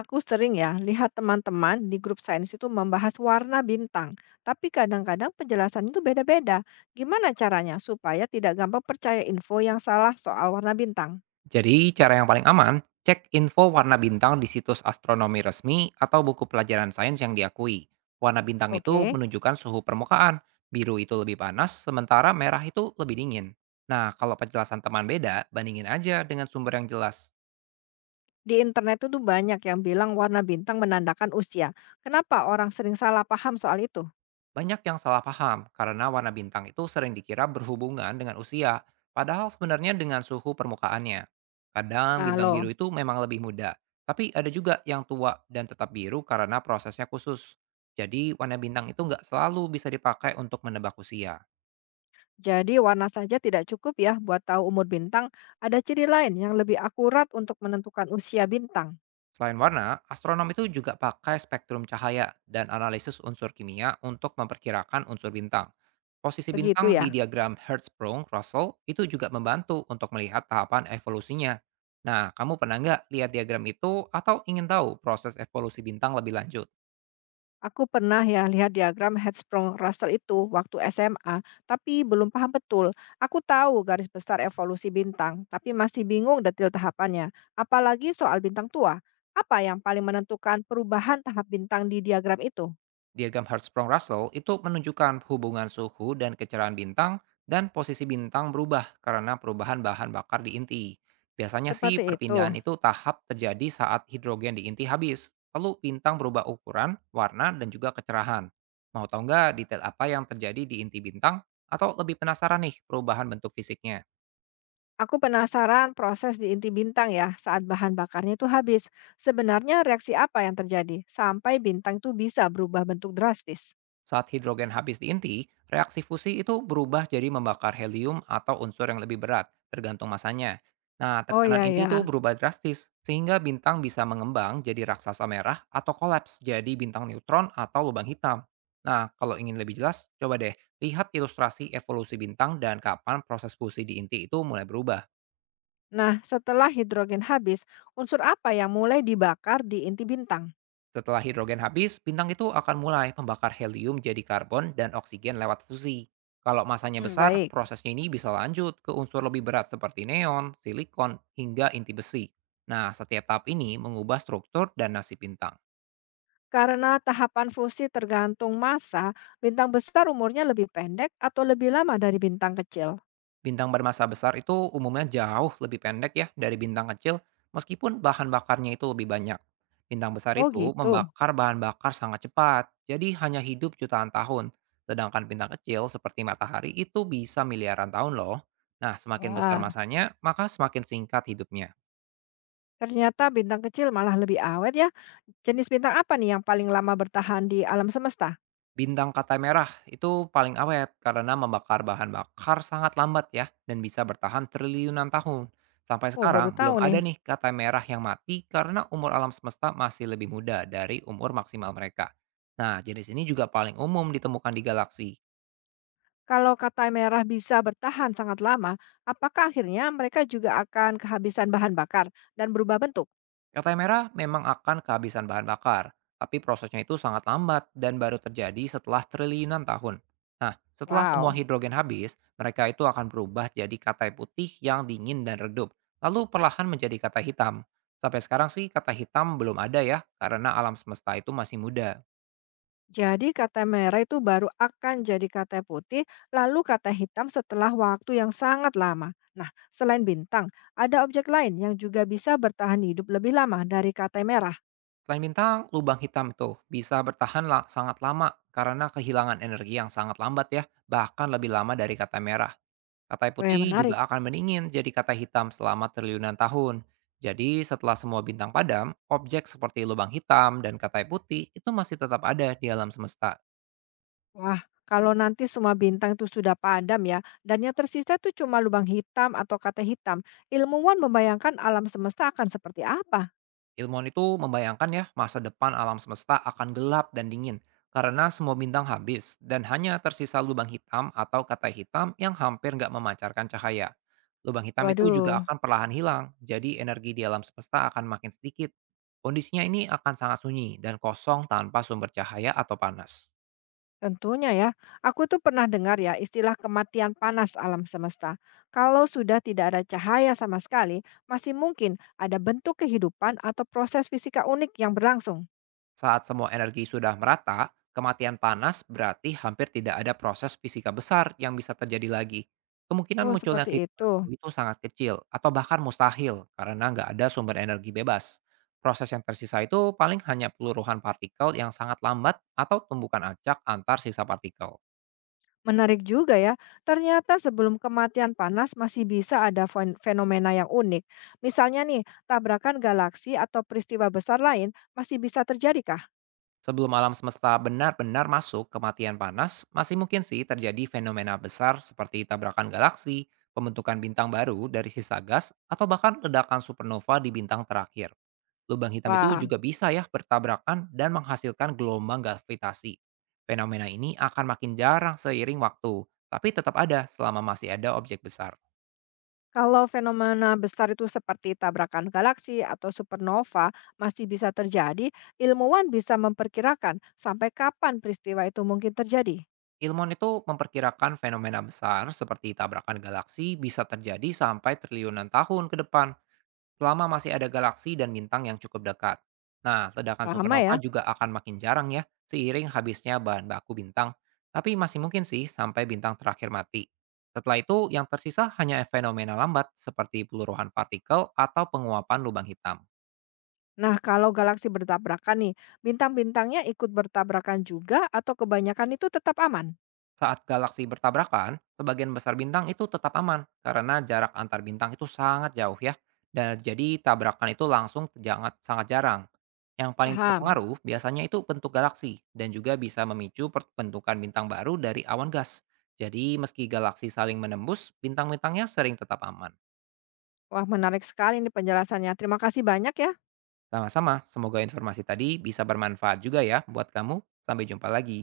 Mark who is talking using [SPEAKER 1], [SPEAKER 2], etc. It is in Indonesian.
[SPEAKER 1] Aku sering ya lihat teman-teman di grup sains itu membahas warna bintang, tapi kadang-kadang penjelasannya itu beda-beda. Gimana caranya supaya tidak gampang percaya info yang salah soal warna bintang?
[SPEAKER 2] Jadi, cara yang paling aman, cek info warna bintang di situs astronomi resmi atau buku pelajaran sains yang diakui. Warna bintang itu
[SPEAKER 1] Oke,
[SPEAKER 2] menunjukkan suhu permukaan, biru itu lebih panas, sementara merah itu lebih dingin. Nah, kalau penjelasan teman beda, bandingin aja dengan sumber yang jelas.
[SPEAKER 1] di internet itu tuh banyak yang bilang warna bintang menandakan usia. Kenapa orang sering salah paham soal itu?
[SPEAKER 2] Banyak yang salah paham karena warna bintang itu sering dikira berhubungan dengan usia, padahal sebenarnya dengan suhu permukaannya. Kadang
[SPEAKER 1] Nah
[SPEAKER 2] bintang biru
[SPEAKER 1] loh,
[SPEAKER 2] itu memang lebih muda, tapi ada juga yang tua dan tetap biru karena prosesnya khusus. Jadi warna bintang itu nggak selalu bisa dipakai untuk menebak usia.
[SPEAKER 1] jadi warna saja tidak cukup ya buat tahu umur bintang. Ada ciri lain yang lebih akurat untuk menentukan usia bintang.
[SPEAKER 2] Selain warna, astronom itu juga pakai spektrum cahaya dan analisis unsur kimia untuk memperkirakan unsur bintang. Posisi
[SPEAKER 1] Begitu
[SPEAKER 2] bintang di
[SPEAKER 1] ya.
[SPEAKER 2] diagram Hertzsprung-Russell itu juga membantu untuk melihat tahapan evolusinya. Nah, kamu pernah nggak lihat diagram itu atau ingin tahu proses evolusi bintang lebih lanjut?
[SPEAKER 1] Aku pernah ya lihat diagram Hertzsprung-Russell itu waktu SMA, tapi belum paham betul. Aku tahu garis besar evolusi bintang, tapi masih bingung detail tahapannya. Apalagi soal bintang tua. Apa yang paling menentukan perubahan tahap bintang di diagram itu?
[SPEAKER 2] Diagram Hertzsprung-Russell itu menunjukkan hubungan suhu dan kecerahan bintang dan posisi bintang berubah karena perubahan bahan bakar di inti. Biasanya sih
[SPEAKER 1] Seperti itu.
[SPEAKER 2] perpindahan itu tahap terjadi saat hidrogen di inti habis, lalu bintang berubah ukuran, warna, dan juga kecerahan. Mau tahu nggak detail apa yang terjadi di inti bintang? Atau lebih penasaran nih perubahan bentuk fisiknya?
[SPEAKER 1] Aku penasaran proses di inti bintang ya saat bahan bakarnya itu habis. Sebenarnya reaksi apa yang terjadi sampai bintang itu bisa berubah bentuk drastis?
[SPEAKER 2] Saat hidrogen habis di inti, reaksi fusi itu berubah jadi membakar helium atau unsur yang lebih berat, tergantung masanya. Nah,
[SPEAKER 1] Oh
[SPEAKER 2] tekanan
[SPEAKER 1] ya
[SPEAKER 2] inti itu
[SPEAKER 1] ya.
[SPEAKER 2] berubah drastis, sehingga bintang bisa mengembang jadi raksasa merah atau kolaps jadi bintang neutron atau lubang hitam. Nah, kalau ingin lebih jelas, coba deh lihat ilustrasi evolusi bintang dan kapan proses fusi di inti itu mulai berubah.
[SPEAKER 1] Nah, setelah hidrogen habis, unsur apa yang mulai dibakar di inti bintang?
[SPEAKER 2] Setelah hidrogen habis, bintang itu akan mulai membakar helium jadi karbon dan oksigen lewat fusi. Kalau masanya
[SPEAKER 1] Hmm,
[SPEAKER 2] besar,
[SPEAKER 1] baik.
[SPEAKER 2] prosesnya ini bisa lanjut ke unsur lebih berat seperti neon, silikon, hingga inti besi. Nah, setiap tahap ini mengubah struktur dan nasib bintang.
[SPEAKER 1] Karena tahapan fusi tergantung massa, bintang besar umurnya lebih pendek atau lebih lama dari bintang kecil.
[SPEAKER 2] Bintang bermasa besar itu umumnya jauh lebih pendek ya dari bintang kecil, meskipun bahan bakarnya itu lebih banyak. Bintang besar
[SPEAKER 1] Oh
[SPEAKER 2] itu
[SPEAKER 1] gitu.
[SPEAKER 2] membakar bahan bakar sangat cepat, jadi hanya hidup jutaan tahun. Sedangkan bintang kecil seperti matahari itu bisa miliaran tahun loh. Nah, semakin besar
[SPEAKER 1] Wah,
[SPEAKER 2] masanya, maka semakin singkat hidupnya.
[SPEAKER 1] ternyata bintang kecil malah lebih awet ya. Jenis bintang apa nih yang paling lama bertahan di alam semesta?
[SPEAKER 2] Bintang kata merah itu paling awet karena membakar bahan bakar sangat lambat ya dan bisa bertahan triliunan tahun. Sampai
[SPEAKER 1] Oh, baru
[SPEAKER 2] sekarang
[SPEAKER 1] tahu
[SPEAKER 2] belum
[SPEAKER 1] nih.
[SPEAKER 2] ada nih kata merah yang mati karena umur alam semesta masih lebih muda dari umur maksimal mereka. Nah, jenis ini juga paling umum ditemukan di galaksi.
[SPEAKER 1] Kalau kata merah bisa bertahan sangat lama, apakah akhirnya mereka juga akan kehabisan bahan bakar dan berubah bentuk?
[SPEAKER 2] Kertai merah memang akan kehabisan bahan bakar, tapi prosesnya itu sangat lambat dan baru terjadi setelah triliunan tahun. Nah, setelah semua
[SPEAKER 1] Wow.
[SPEAKER 2] hidrogen habis, mereka itu akan berubah jadi katai putih yang dingin dan redup, lalu perlahan menjadi katai hitam. Sampai sekarang sih kata hitam belum ada ya, karena alam semesta itu masih muda.
[SPEAKER 1] Jadi kata merah itu baru akan jadi kata putih, lalu kata hitam setelah waktu yang sangat lama. Nah, selain bintang, ada objek lain yang juga bisa bertahan hidup lebih lama dari kata merah.
[SPEAKER 2] Selain bintang, lubang hitam tuh bisa bertahan sangat lama karena kehilangan energi yang sangat lambat ya, bahkan lebih lama dari kata merah. Kata
[SPEAKER 1] Weh,
[SPEAKER 2] putih
[SPEAKER 1] menarik.
[SPEAKER 2] juga akan meningin jadi kata hitam selama triliunan tahun. Jadi setelah semua bintang padam, objek seperti lubang hitam dan kata putih itu masih tetap ada di alam semesta.
[SPEAKER 1] Wah, kalau nanti semua bintang itu sudah padam ya, dan yang tersisa itu cuma lubang hitam atau kata hitam, ilmuwan membayangkan alam semesta akan seperti apa?
[SPEAKER 2] Ilmuwan itu membayangkan ya masa depan alam semesta akan gelap dan dingin karena semua bintang habis dan hanya tersisa lubang hitam atau kata hitam yang hampir nggak memancarkan cahaya. Lubang hitam itu juga
[SPEAKER 1] Waduh.
[SPEAKER 2] akan perlahan hilang, jadi energi di alam semesta akan makin sedikit. Kondisinya ini akan sangat sunyi dan kosong tanpa sumber cahaya atau panas.
[SPEAKER 1] Tentunya ya, aku tuh pernah dengar ya istilah kematian panas alam semesta. Kalau sudah tidak ada cahaya sama sekali, masih mungkin ada bentuk kehidupan atau proses fisika unik yang berlangsung.
[SPEAKER 2] Saat semua energi sudah merata, kematian panas berarti hampir tidak ada proses fisika besar yang bisa terjadi lagi. Kemungkinan
[SPEAKER 1] Oh,
[SPEAKER 2] munculnya
[SPEAKER 1] seperti itu.
[SPEAKER 2] kehidupan baru itu sangat kecil atau bahkan mustahil karena nggak ada sumber energi bebas. Proses yang tersisa itu paling hanya peluruhan partikel yang sangat lambat atau tumbukan acak antar sisa partikel.
[SPEAKER 1] Menarik juga ya, ternyata sebelum kematian panas masih bisa ada fenomena yang unik. Misalnya nih, tabrakan galaksi atau peristiwa besar lain masih bisa terjadi kah?
[SPEAKER 2] Sebelum alam semesta benar-benar masuk ke matian panas, masih mungkin sih terjadi fenomena besar seperti tabrakan galaksi, pembentukan bintang baru dari sisa gas, atau bahkan ledakan supernova di bintang terakhir. Lubang hitam itu
[SPEAKER 1] Wah,
[SPEAKER 2] juga bisa ya bertabrakan dan menghasilkan gelombang gravitasi. Fenomena ini akan makin jarang seiring waktu, tapi tetap ada selama masih ada objek besar.
[SPEAKER 1] kalau fenomena besar itu seperti tabrakan galaksi atau supernova masih bisa terjadi, ilmuwan bisa memperkirakan sampai kapan peristiwa itu mungkin terjadi.
[SPEAKER 2] Ilmuwan itu memperkirakan fenomena besar seperti tabrakan galaksi bisa terjadi sampai triliunan tahun ke depan selama masih ada galaksi dan bintang yang cukup dekat. Nah, ledakan
[SPEAKER 1] Lama
[SPEAKER 2] supernova
[SPEAKER 1] ya.
[SPEAKER 2] juga akan makin jarang ya, seiring habisnya bahan baku bintang. Tapi masih mungkin sih sampai bintang terakhir mati. Setelah itu, yang tersisa hanya fenomena lambat seperti peluruhan partikel atau penguapan lubang hitam.
[SPEAKER 1] Nah, kalau galaksi bertabrakan nih, bintang-bintangnya ikut bertabrakan juga atau kebanyakan itu tetap aman?
[SPEAKER 2] Saat galaksi bertabrakan, sebagian besar bintang itu tetap aman karena jarak antar bintang itu sangat jauh ya. Dan jadi tabrakan itu langsung sangat jarang. Yang paling
[SPEAKER 1] Paham.
[SPEAKER 2] terpengaruh biasanya itu bentuk galaksi dan juga bisa memicu perbentukan bintang baru dari awan gas. Jadi meski galaksi saling menembus, bintang-bintangnya sering tetap aman.
[SPEAKER 1] Wah, menarik sekali ini penjelasannya. Terima kasih banyak ya.
[SPEAKER 2] Sama-sama, semoga informasi tadi bisa bermanfaat juga ya buat kamu. Sampai jumpa lagi.